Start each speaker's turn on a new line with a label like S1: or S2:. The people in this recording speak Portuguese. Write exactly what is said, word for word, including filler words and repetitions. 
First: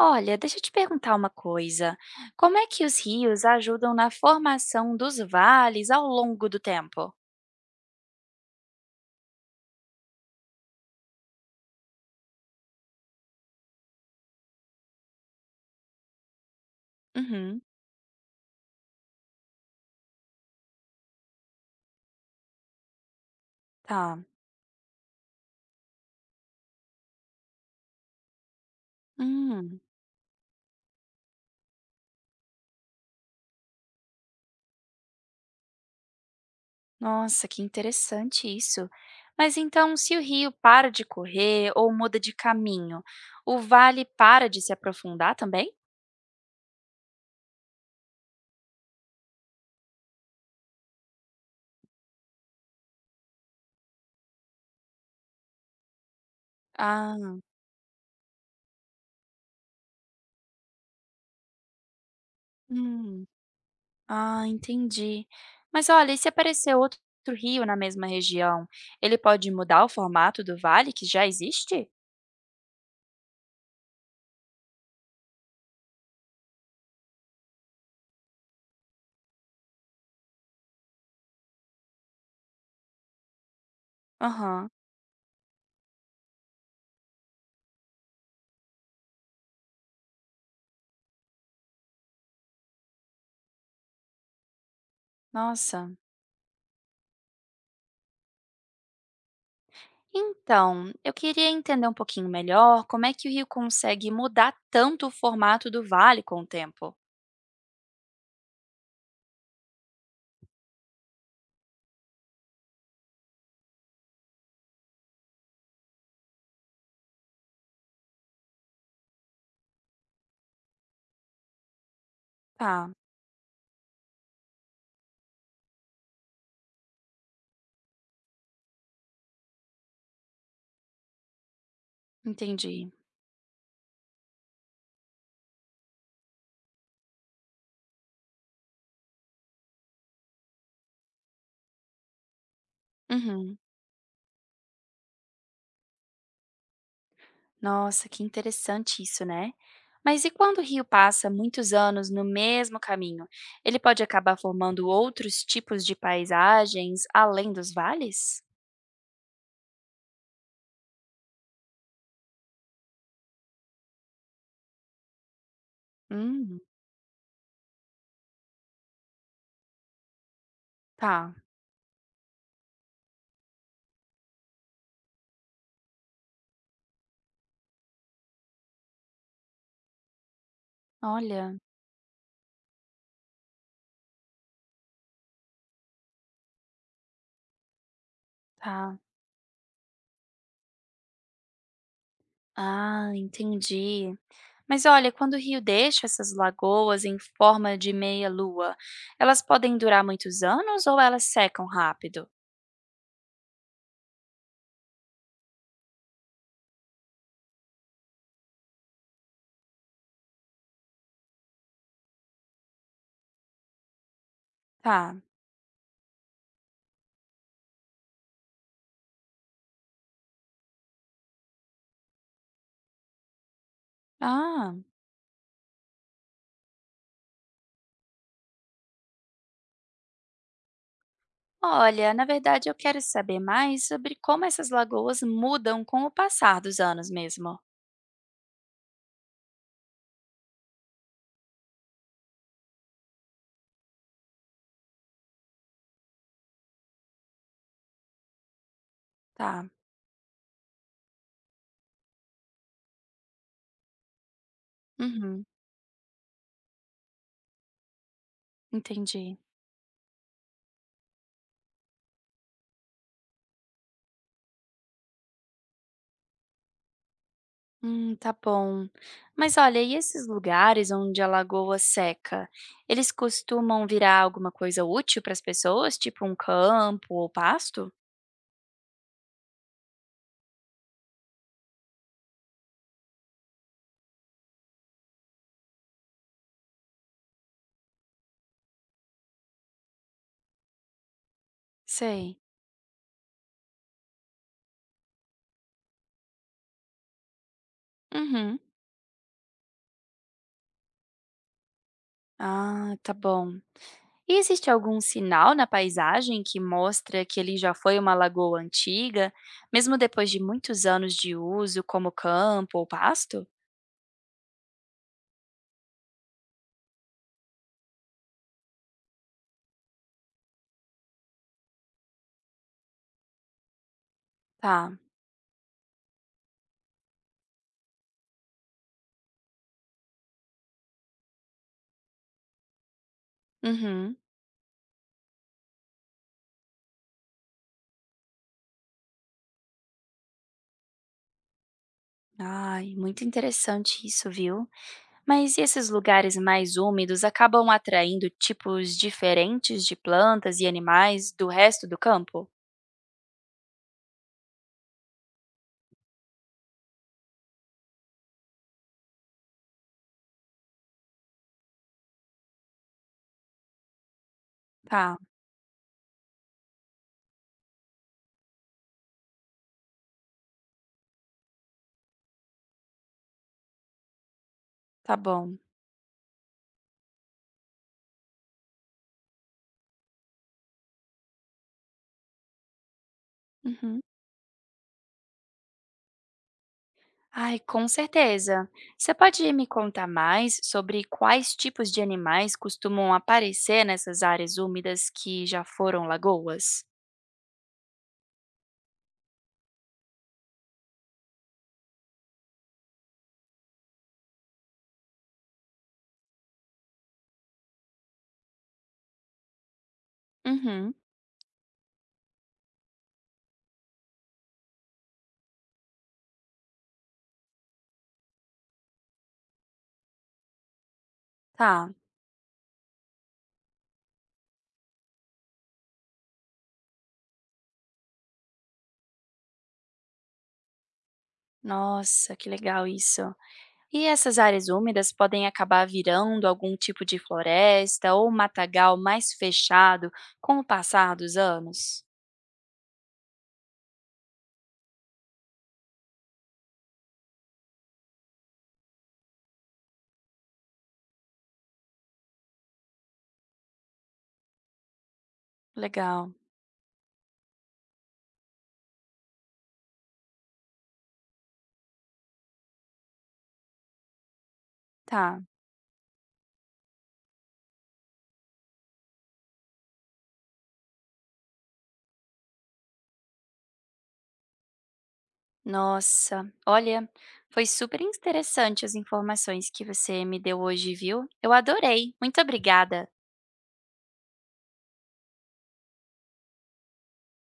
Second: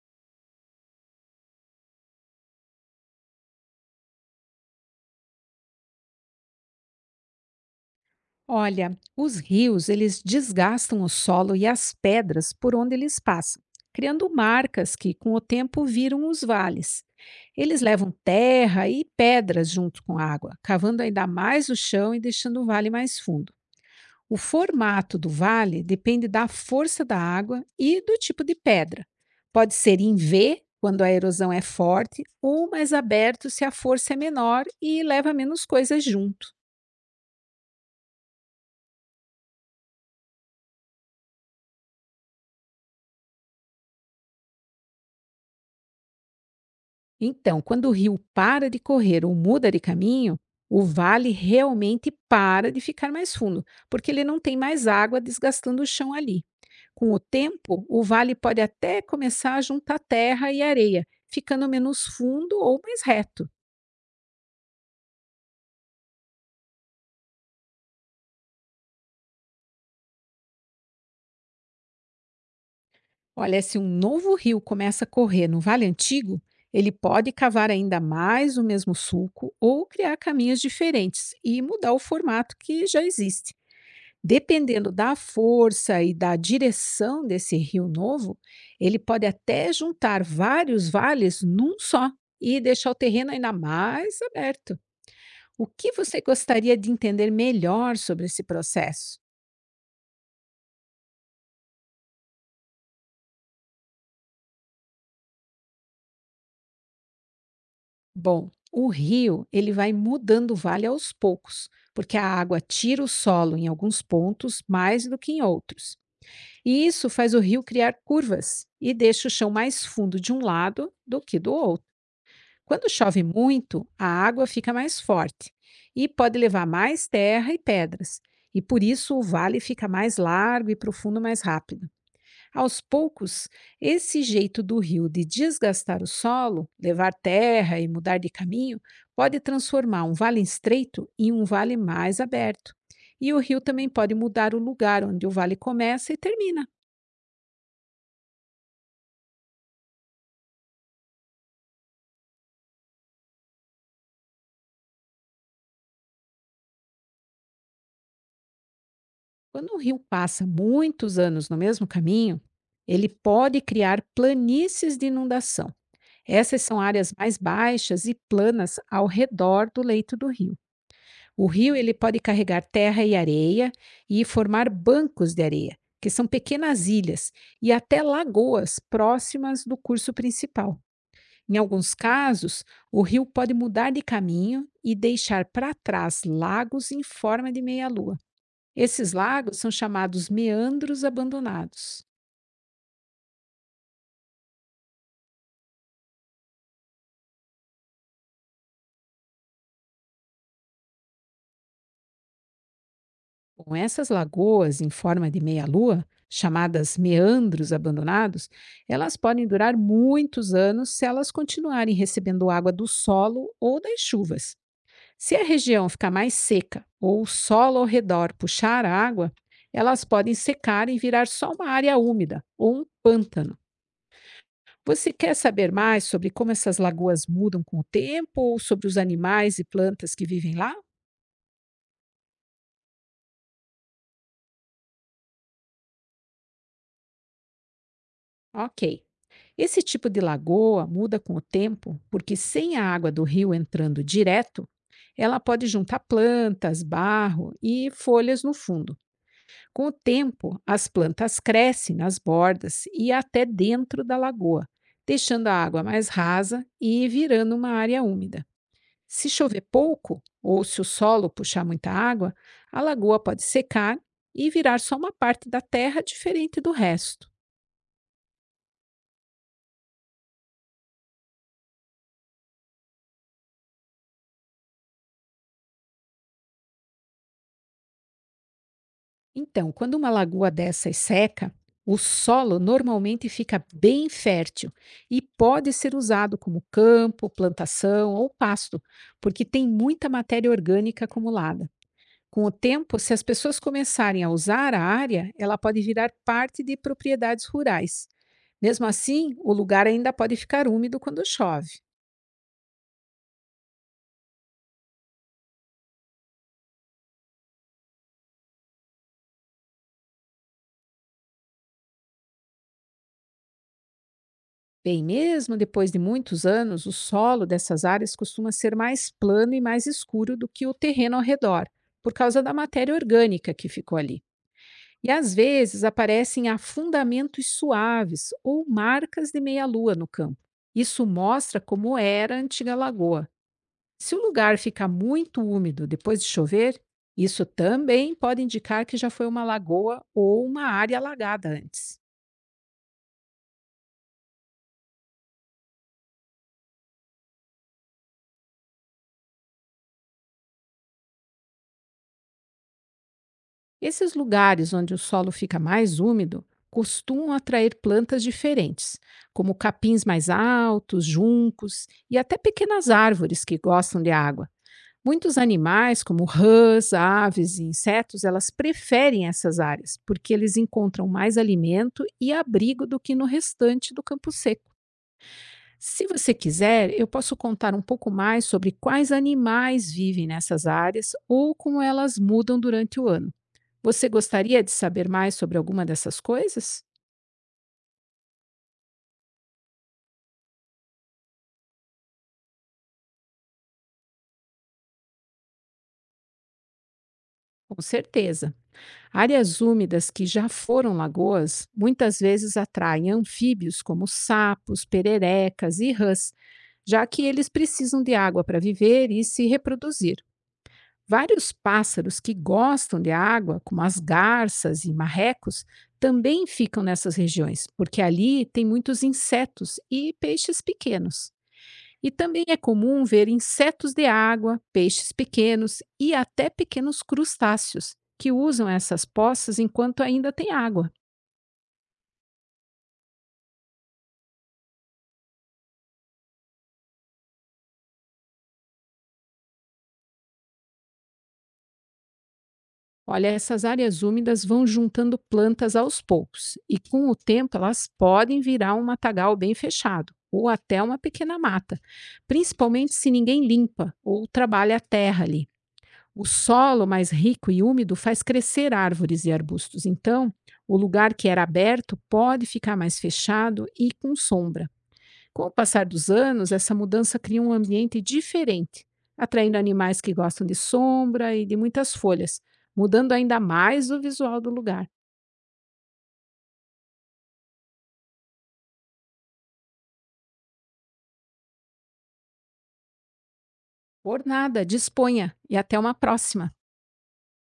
S1: Olha, deixa eu te perguntar uma coisa. Como é que os rios ajudam na formação dos vales ao longo do tempo?
S2: Olha, os rios, eles desgastam o solo e as pedras por onde eles passam, criando marcas que com o tempo viram os vales.
S1: Uhum,
S2: Eles levam terra e pedras junto com a água, cavando ainda mais o chão e deixando o vale mais fundo.
S1: tá.
S2: O formato do vale depende da força da água e do tipo de pedra. Pode
S1: Hum,
S2: ser em vê, quando a erosão é forte, ou mais aberto se a força é menor e leva menos coisas junto.
S1: nossa, que interessante isso. Mas então, se o rio para de correr ou muda de caminho, o vale para de se aprofundar também?
S2: Então, quando o rio para de correr ou muda de caminho, o vale realmente para de ficar mais fundo, porque ele não tem mais água desgastando o chão ali. Com o
S1: Ah,
S2: tempo, o vale pode até começar a juntar terra e areia, ficando menos fundo ou mais
S1: hum,
S2: reto.
S1: ah, entendi. Mas olha, e se aparecer outro rio na mesma região, ele pode mudar o formato do vale que já existe?
S2: Olha, se um novo rio começa a correr no vale antigo, ele pode cavar ainda mais o mesmo sulco ou criar caminhos diferentes e mudar o formato que já existe.
S1: Aham,
S2: Dependendo da força e da direção desse rio novo, ele pode até juntar vários vales num só e deixar o terreno ainda mais aberto. O
S1: nossa.
S2: que você gostaria de entender melhor sobre esse processo?
S1: Então, eu queria entender um pouquinho melhor como é que o rio consegue mudar tanto o formato do vale com o tempo.
S2: Bom, o rio ele vai mudando o vale aos poucos, porque a água tira o solo em alguns pontos mais do que em outros. E isso faz o rio criar curvas e deixa o chão mais fundo de um lado do que do outro. Quando
S1: Tá,
S2: chove muito, a água fica mais forte e pode levar mais terra e pedras, e por isso o vale fica mais largo e profundo mais rápido. Aos
S1: entendi.
S2: poucos, esse jeito do rio de desgastar o solo, levar terra e mudar de caminho, pode transformar um vale estreito em um vale mais aberto. E o
S1: Uhum.
S2: rio também pode mudar o lugar onde o vale começa e termina.
S1: Nossa, que interessante isso, né? Mas e quando o rio passa muitos anos no mesmo caminho? Ele pode acabar formando outros tipos de paisagens além dos vales?
S2: Quando o rio passa muitos anos no mesmo caminho, ele pode criar planícies de inundação.
S1: Hum,
S2: Essas são áreas mais baixas e planas ao redor do leito do rio.
S1: tá.
S2: O rio ele pode carregar terra e areia e formar bancos de areia, que são pequenas ilhas e até lagoas próximas do curso principal. Em
S1: Olha,
S2: alguns casos, o rio pode mudar de caminho e deixar para trás lagos em forma de meia-lua.
S1: tá.
S2: Esses lagos são chamados meandros abandonados.
S1: Ah, entendi. Mas olha, quando o rio deixa essas lagoas em forma de meia-lua, elas podem durar muitos anos ou elas secam rápido?
S2: Com essas lagoas em forma de meia-lua, chamadas meandros abandonados, elas podem durar muitos anos se elas continuarem recebendo água do solo ou das chuvas.
S1: Tá.
S2: Se a região ficar mais seca ou o solo ao redor puxar a água, elas podem secar e virar só uma área úmida ou um pântano.
S1: Ah,
S2: Você quer saber mais sobre como essas lagoas mudam com o tempo ou sobre os animais e plantas que vivem lá?
S1: olha, na verdade eu quero saber mais sobre como essas lagoas mudam com o passar dos anos mesmo.
S2: Ok. Esse tipo de lagoa muda com o tempo, porque sem a água do rio entrando direto, ela pode juntar plantas, barro e folhas no fundo.
S1: Tá.
S2: Com o tempo, as plantas crescem nas bordas e até dentro da lagoa,
S1: Uhum,
S2: deixando a água mais rasa e virando uma área úmida. Se
S1: entendi.
S2: chover pouco ou se o solo puxar muita água, a lagoa pode secar e virar só uma parte da terra diferente do resto.
S1: Hum, tá bom. Mas olha, e esses lugares onde a lagoa seca, eles costumam virar alguma coisa útil para as pessoas, tipo um campo ou pasto?
S2: Então, quando uma lagoa dessas seca, o solo normalmente fica bem fértil e pode ser usado como campo, plantação ou pasto, porque tem muita matéria orgânica acumulada.
S1: Sei.
S2: Com o tempo, se as pessoas começarem a usar a área, ela pode virar parte de propriedades rurais.
S1: Uhum.
S2: Mesmo assim, o lugar ainda pode ficar úmido quando chove.
S1: Ah, tá bom. E existe algum sinal na paisagem que mostra que ele já foi uma lagoa antiga, mesmo depois de muitos anos de uso, como campo ou pasto?
S2: Bem, mesmo depois de muitos anos, o solo dessas áreas costuma ser mais plano e mais escuro do que o terreno ao redor, por causa da matéria orgânica que ficou ali.
S1: Tá.
S2: E às vezes aparecem afundamentos suaves ou marcas de meia-lua no campo. Isso mostra como era a antiga lagoa. Se
S1: Uhum.
S2: o lugar fica muito úmido depois de chover, isso também pode indicar que já foi uma lagoa ou uma área alagada antes.
S1: Ai, muito interessante isso, viu? Mas e esses lugares mais úmidos acabam atraindo tipos diferentes de plantas e animais do resto do campo?
S2: Esses lugares onde o solo fica mais úmido costumam atrair plantas diferentes, como capins mais altos, juncos e até pequenas árvores que gostam de água.
S1: Tá,
S2: Muitos animais, como rãs, aves e insetos, elas preferem essas áreas porque eles encontram mais alimento e abrigo do que no restante do campo seco.
S1: tá bom.
S2: Se você quiser, eu posso contar um pouco mais sobre quais animais vivem nessas áreas ou como elas mudam durante o ano.
S1: Uhum.
S2: Você gostaria de saber mais sobre alguma dessas coisas?
S1: Ai, com certeza. Você pode me contar mais sobre quais tipos de animais costumam aparecer nessas áreas úmidas que já foram lagoas?
S2: Com certeza. Áreas úmidas que já foram lagoas muitas vezes atraem anfíbios como sapos, pererecas e rãs, já que eles precisam de água para viver e se reproduzir.
S1: Uhum,
S2: Vários pássaros que gostam de água, como as garças e marrecos, também ficam nessas regiões, porque ali tem muitos insetos e peixes pequenos.
S1: tá.
S2: E também é comum ver insetos de água, peixes pequenos e até pequenos crustáceos, que usam essas poças enquanto ainda tem água.
S1: Nossa, que legal isso. E essas áreas úmidas podem acabar virando algum tipo de floresta ou matagal mais fechado com o passar dos anos?
S2: Olha, essas áreas úmidas vão juntando plantas aos poucos, e com o tempo elas podem virar um matagal bem fechado, ou até uma pequena mata, principalmente se ninguém limpa ou trabalha a terra ali. O
S1: Legal,
S2: solo mais rico e úmido faz crescer árvores e arbustos, então o lugar que era aberto pode ficar mais fechado e com sombra.
S1: tá.
S2: Com o passar dos anos, essa mudança cria um ambiente diferente, atraindo animais que gostam de sombra e de muitas folhas, mudando ainda mais o visual do lugar.
S1: Nossa, olha, foi super interessante as informações que você me deu hoje, viu? Eu adorei. Muito obrigada.
S2: Por nada, disponha e até uma próxima!